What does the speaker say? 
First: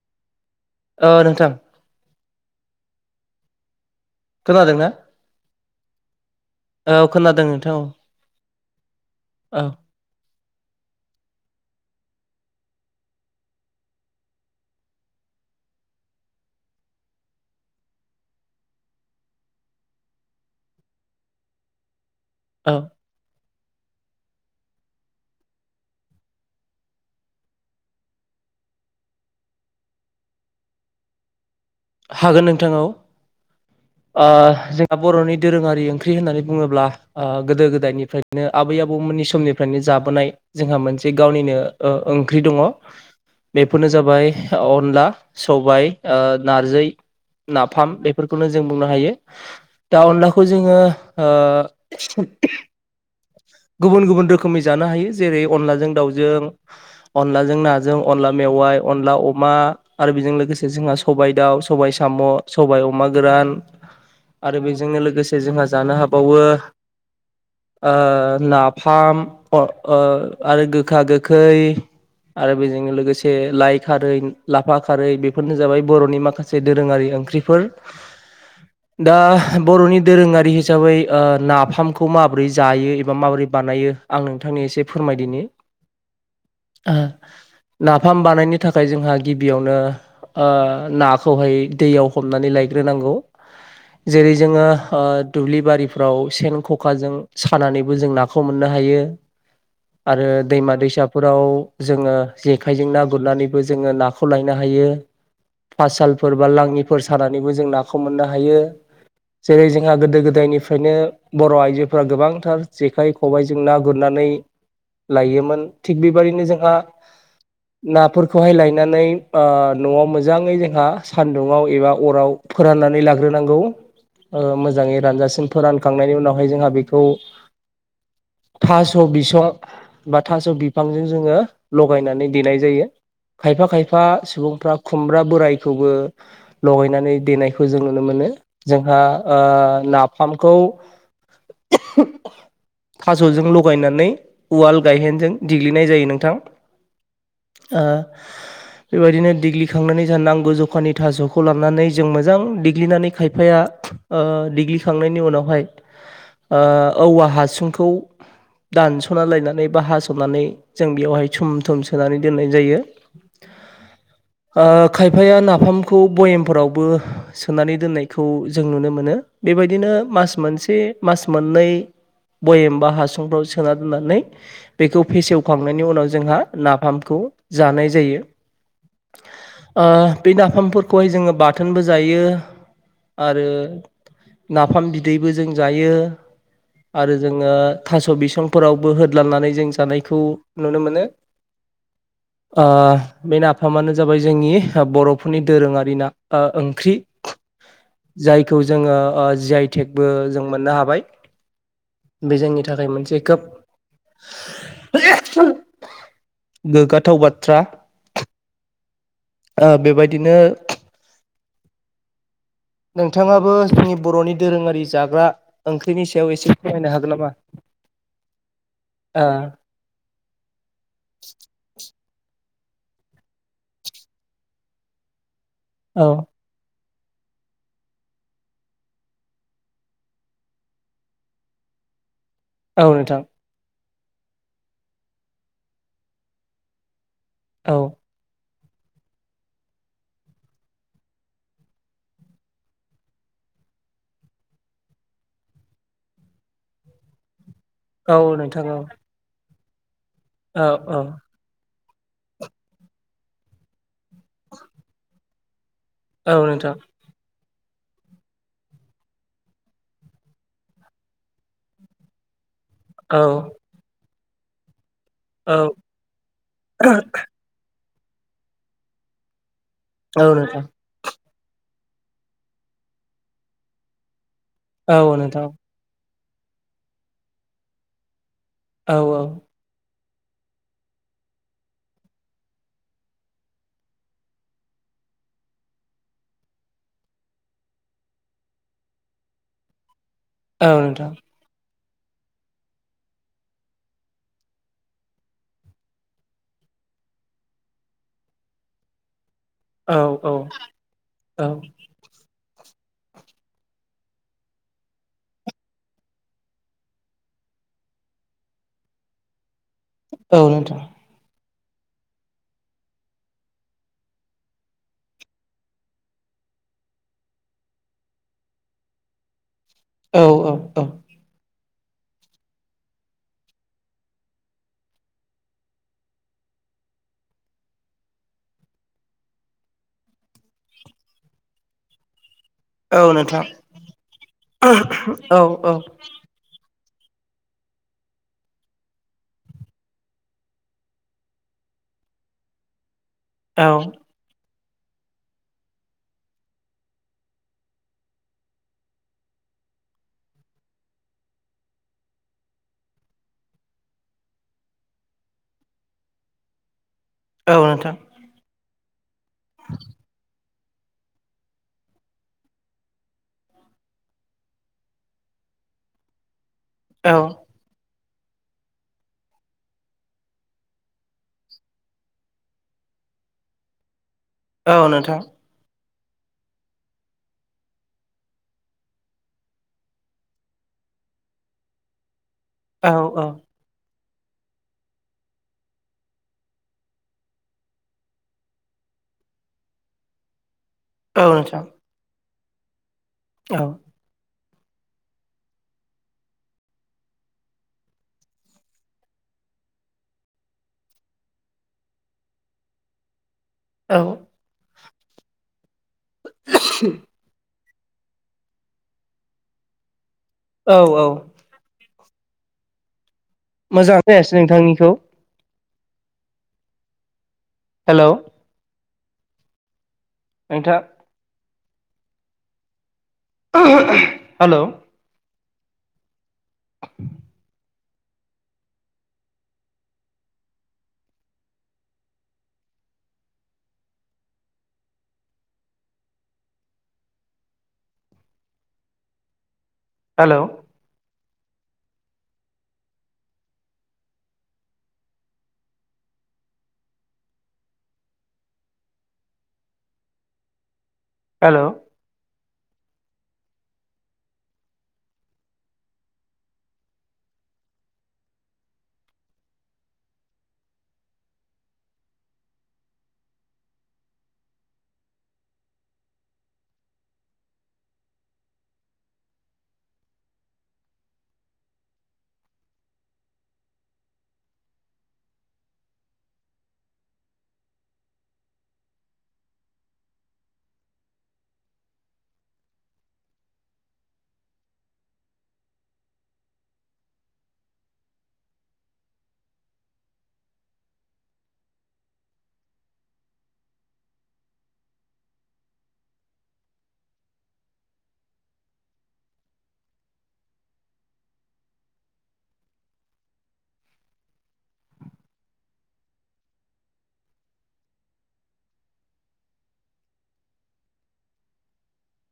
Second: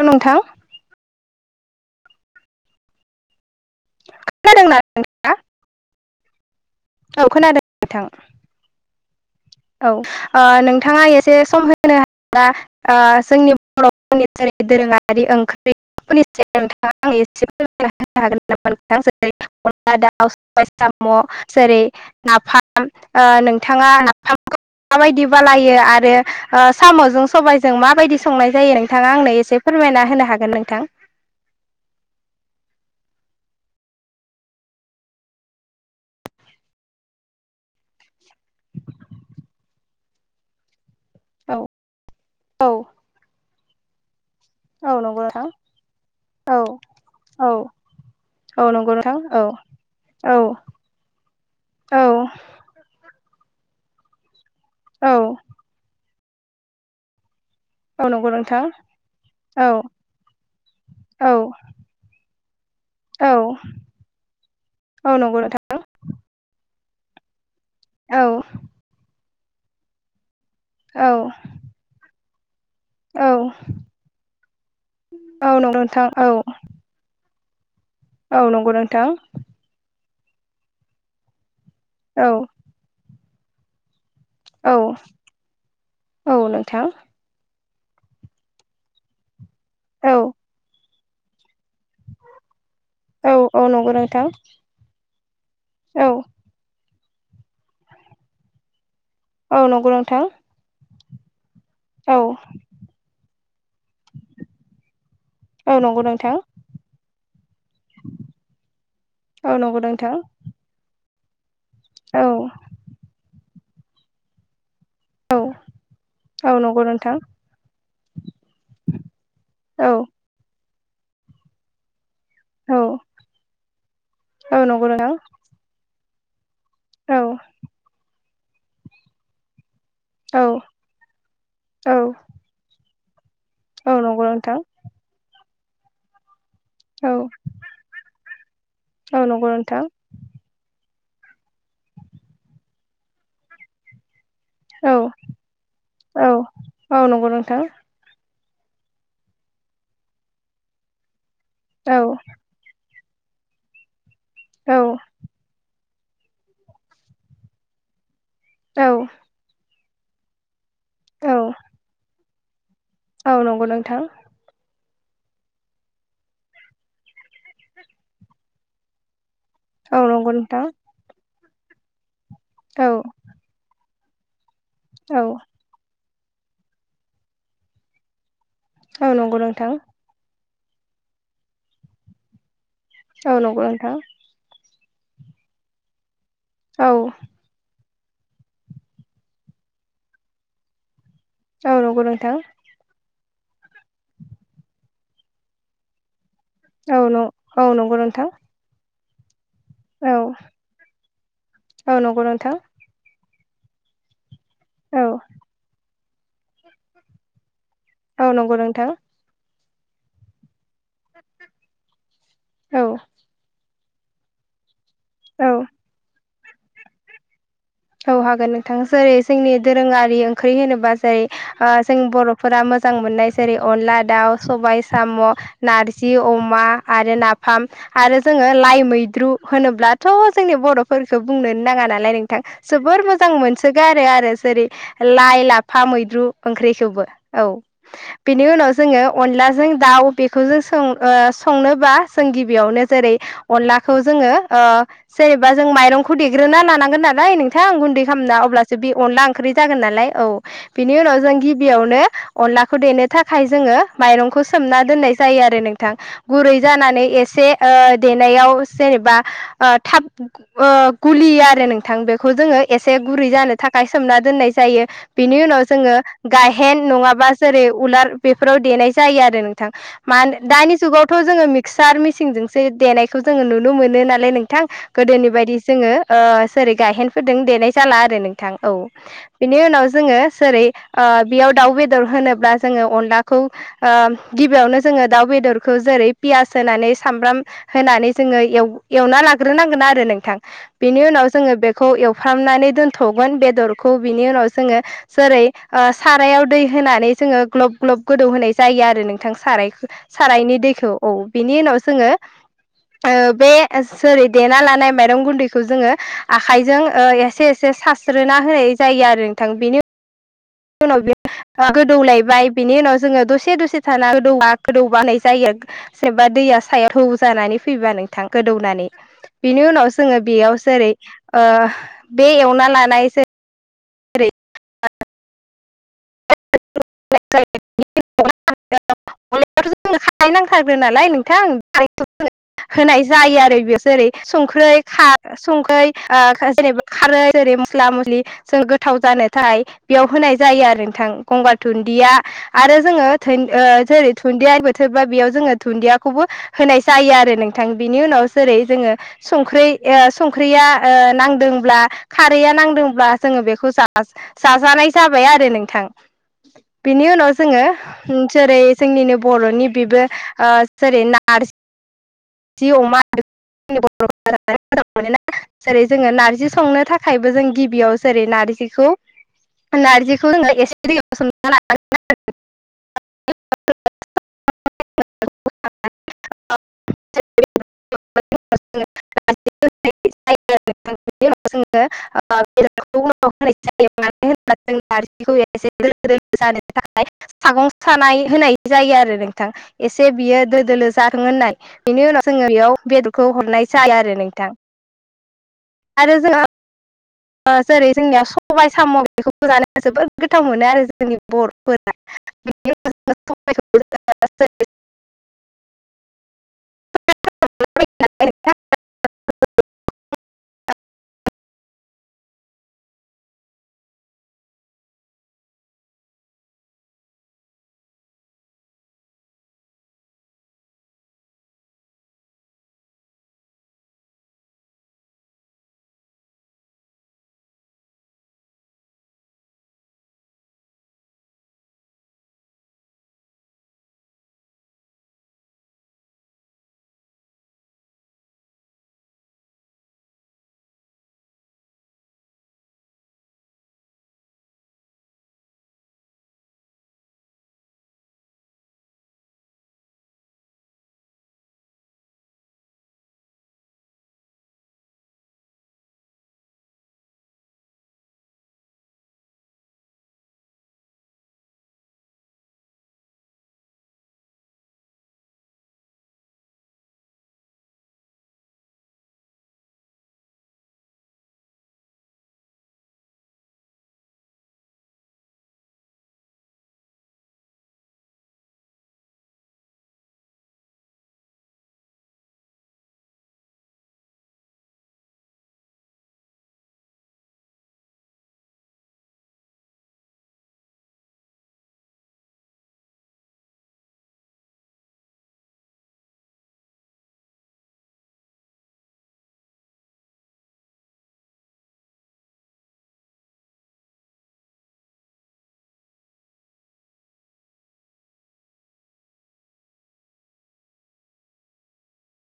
हेल' नोंथां औ नोंथां खोनादोंना ना औ खोनादों नोंथां औ नोंथाङा एसे सम होनो हायोब्ला जोंनि बर'फोरनि जेरै दोरोङारि [unintelligible] सबाय साम जेरै औ नाफाम नोंथाङा नाफामखौ माबायदि बानायो आरो साम'जों सबायजों माबायदि संनाय जायो नोंथाङा आंनो एसे फोरमाय फोरमायना होनो हागोन नोंथां हागोन नोंथां व [inaudible] जोंहा बर'नि दोरोङारि ओंख्रि होननानै बुङोब्ला गोदो गोदायनिफ्रायनो आबै आबौ उनि समनिफ्रायनो जाबोनाय जोंहा मोनसे जि गावनिनो औ ओंख्रि दङ औ बेफोरनो जाबाय औ अनला नंगौ नोंथां सबाय औ नारजि औ नाफाम बेफोरखौनो जों औ बुंनो नंगौ हायो नोंथां औ दा अनलाखौ जोङो औ गुबुन गुबुन रोखोमनि जानो हायो औ जेरै अनलाजों दाउजों अनलाजों जों नाजों औ नंगौ अनला नोंथां मेवाइ अनला अमा औ आरो बेजों लोगोसे जोंहा औ सबायाइ दाउ सबाइ साम' सबाइ अमा औ गोरान आरो बेजोंनो औ नंगौ लोगोसे नोंथां जोंहा जानो हाबावो औ नाफाम आरो गोखा औ गोखै आरो बेजों औ लोगोसे लाइ खारै लाफा खारै औ बेफोरनो नंगौ जाबाय नोंथां बर'नि औ माखासे दोरोङारि ओंख्रि औ नंगौ नोंथां दा बर'नि दोरोङारि हिसाबै ना नाफाम खौ औ माब्रै एबा माबोरै बानायो आं नोंथांनि औ एसे फोरमायदिनि। औ नोंथां नाफाम बानायनो थाखाय जोंहा गिबियावनो औ ना खौहाय दैयाव हमनानै लायग्रोनांगौ औ औ नंगौ नोंथां जेरै जोङो। दुब्लि औ बारिफ्राव सेन खखाजों सानानैबो जों नाखौ मोननो हायो औ नंगौ नोंथां आरो दैमा दैसाफोराव जोङो औ जेखायजों ना गुरनानैबो जोङो नाखौ लायनो हायो औ नंगौ फलफोर नोंथां बा लाङिफोर सानानैबो जों नाखौ मोननो हायो। औ जेरै नंगौ जोंहा नोंथां गोदो गोदायनिफ्रायनो। बर' आइजोफोरा औ गोबांथार जेखाइ खबाइजों ना गुरनानै। औ लायोमोन थिग बेबादिनो औ जोंहा नंगौ नोंथां नाफोरखौहाय लायनानै औ न'आव मोजाङै जोंहा सानदुंआव एबा अराव। औ फोराननानै लाग्रोनांगौ औ नंगौ मोजाङै नोंथां रानजासिन फोरानखांनायनि उनावहाय जोंहा बे औ। थास' बिसं बा औ थास' बिफांजों जोङो औ लगायनानै देनाय जायो। खायफा औ खायफा नंगौ नोंथां सुबुंफ्रा खुमब्रा बोरायखौबो। औ लगैनानै देनायखौ जों नुनो मोनो जोंहा औ नंगौ नोंथां नाफामखौ थास'जों लगायनानै। उवाल औ गायहेनजों देग्लिनाय जायो औ नोंथां। औ नंगौ नोंथां बेबायदिनो दिग्लिखांनानै जों नांगौ जखानि थास'खौ लानानै औ जों मोजां दिेग्लिनानै। खायफाया औ दिग्लिखांनायनि उनावहाय। औवा हासुंखौ औ दानस'ना लायनानै बा हास'नानै। जों बेयावहाय औ थुम थुम सोनानै दोननाय जायो। औ नंगौ नोंथां। ओ खायफाया नाफामखौ बयेमफोरावबो सोनानै दोननायखौ जों नुनो मोनो। बेबायदिनो औ नंगौ मास नोंथां मोनसे मास मोननै बयाम औ बा हासुंफ्राव सोना। होननानै बेखौ औ फेसेवखांनायनि उनाव जोंहा नाफामखौ जानाय जायो। औ नंगौ नोंथां। ओ बे नाफामफोरखौहाय जोङो बाथोनबो जायो औ आरो नंगौ नोंथां नाफाम बिदै दैबो जों जायो औ आरो जोङो। थास' बिसंफोरावबो होदलांनानै जों जानायखौ नुनो मोनो। औ नंगौ नोंथां। ओ बे नाफामानो जाबाय जोंनि बर'फोरनि दोरोङारि ना। ओंख्रि औ न औ नंगौ नोंथां जायखौ जोङो। जि आइ टेकबो औ जों मोननो हाबाय औ नंगौ बे नोंथां जोंनि थाखाय मोन। मोनसे खोब औ गोग्गाथाव बाथ्रा। औ नंगौ नोंथां। बेबायदिनो औ नोंथाङाबो जोंनि बर'नि दोरोङारि जाग्रा औ ओंख्रिनि सायाव एसे फोरमायनो हागोन नामा? औ हागोन नोंथां जेरै जोंनि ओ दोरोङारि ओंख्रि होनोबा जेरै जों। बर'फोरा मोजां मोननाय जेरै अनला दाउ सबाय साम' नारजि अमा। आरो नाफाम आरो जोङो लाइ मैद्रु होनोब्लाथ' जोंनि बर'फोरफोरखौ बुंनोनो नाङा। नालाय नोंथां। औ जोबोर नोंथां मोजां मोनसोगारो आरो आरो जेरै लाइ लाफा मैद्रु ओंख्रिखौबो। औ बिनि उनाव जों अलाजों दाउ बे संनोबा जों गिबियावनो जेरै अनला जोङो जेनेबा जों माइरंखौ देग्रोना लानांगोन नालाय। नोंथां गुन्दै औ खालामना नोंथां औ अब्लासो बे अनला ओंख्रि जागोन नालाय औ बिनि उनाव जों गिबियावनो। अनलाखौ देनो थाखाय जोङो माइरंखौ सोमना दोननाय जायो आरो नों। औ गुरै नोंथां जानानै एसे देनायाव जेनेबा थाब गुलियो आरो नोंथां बे बेखौ जोङो एसे औ गुरै जानो थाखाय सोमना दोननाय जायो बिनि औ उनाव जोङो गायहेन नङाबा जेरै उवाल बेफोराव देनाय जायो आरो नोंथां औ माने नोंथां दानि जुगावथ' जोङो मिक्सार मेसिनजोंसो देनायखौ जोङो नुनो मोनो नालाय नों बिथां औ गोदोनि नोंथां बायदि जोङो सेरै गायहेनफोरदों देनाय जाला आरो नोंथां औ बिनि उनाव जोङो जेरै बेयाव दाउ बेदर होनोब्ला जोङो अनलाखौ गिबियावनो जों जोङो दाउ बेदरखौ जेरै पियास होनानै सामब्राम होनानै जोङो एवना लाग्रोनांगोन आरो नों औ बिनि नोंथां उनाव जोङो बे एवनानै दोनथ गों बेदरखौ बिनि उनाव जोङो जेरै सारायाव दै होनानै जोङो ग्लब ग्लब गोदौ होनाय जायो आरो नों नोंथां साराय औ सारायनि दैखौ औ बिनि उनाव जोङो बे जेरै देना लानाय माइरं गुन्दैखौ जोङो आखाइजों एसे एसे सारस्रोना होनाय जायो आरो बेनि औ नोंथां उनाव गोदौलायबाय बिनि उनाव जोङो दसे दसे थाना गोदौ गोदौ होनाय जायो जेनेबा दै दैया सायाव थौ जानानै फैबा नोंथां गोदौनानै बेनि उनाव जोङो औ औ बेयाव जेरै बे एवना लानाय जेरै जेरै [unintelligible] मलबाथ' जोंनो [unintelligible] नालाय नोंथां [unintelligible] होनाय औ जायो नोंथां आरो बे जेरै संख्रै खारै औ औ संखै जेनेबा खारै मसला मसलि जों गोथाव जानो थाखाय बेयाव होनाय जायो आरो नोंथां गंगार दुनदिया आरो जोङो जेरै दुन्दिया बोरबा बेयाव जोङो दुन्दियाखौबो होनाय जायो आरो नोंथां बिनि उनाव जेरै जोङो संख्रि ओ संख्रिया नांदोंब्ला ओ खारैया नांदोंब्ला। जोङो बेखौ जा-जाजानाय जाबाय आरो नोंथां। बिनि उनाव औ जोङो नोंथां जेरै जोंनिनो बर'नि बेबो ओ जेरै नारज जि अमा जों बर मोजां मोनोना जेरै जोङो नारजि। संनो औ नोंथां औ थाखायबो जों गिबियावज जेरै नारिजिखौ नारजिखौ जों एसे दैयाव सोमना‌ लानांगौ। [unintelligible] औ नोंथां [unintelligible] [unintelligible] जों नारजिखौ एसे दोलो‌ दोलो थाखाय सागं सानाय होनाय जायो आरो नोंथां। एसे बियो दोद दोलो जाथों होननाय बेनि उनाव जोङो बेयाव बेदरखौ औ हरनाय जाया आरो नोंथां। आरो जोंङो ओ जेरै जोंनिया सबाय साम' बेखौबो जानो जोबोद गोथाव मोनो आरो जोंनि बर'फोरा। [unintelligible] औ। सबायखौ [inaudible] [unintelligible] औ औ। मोजाङा फैयासै नोंथांनिखौ। हेलौ। नोंथां हेलौ। [unintelligible] Hello hello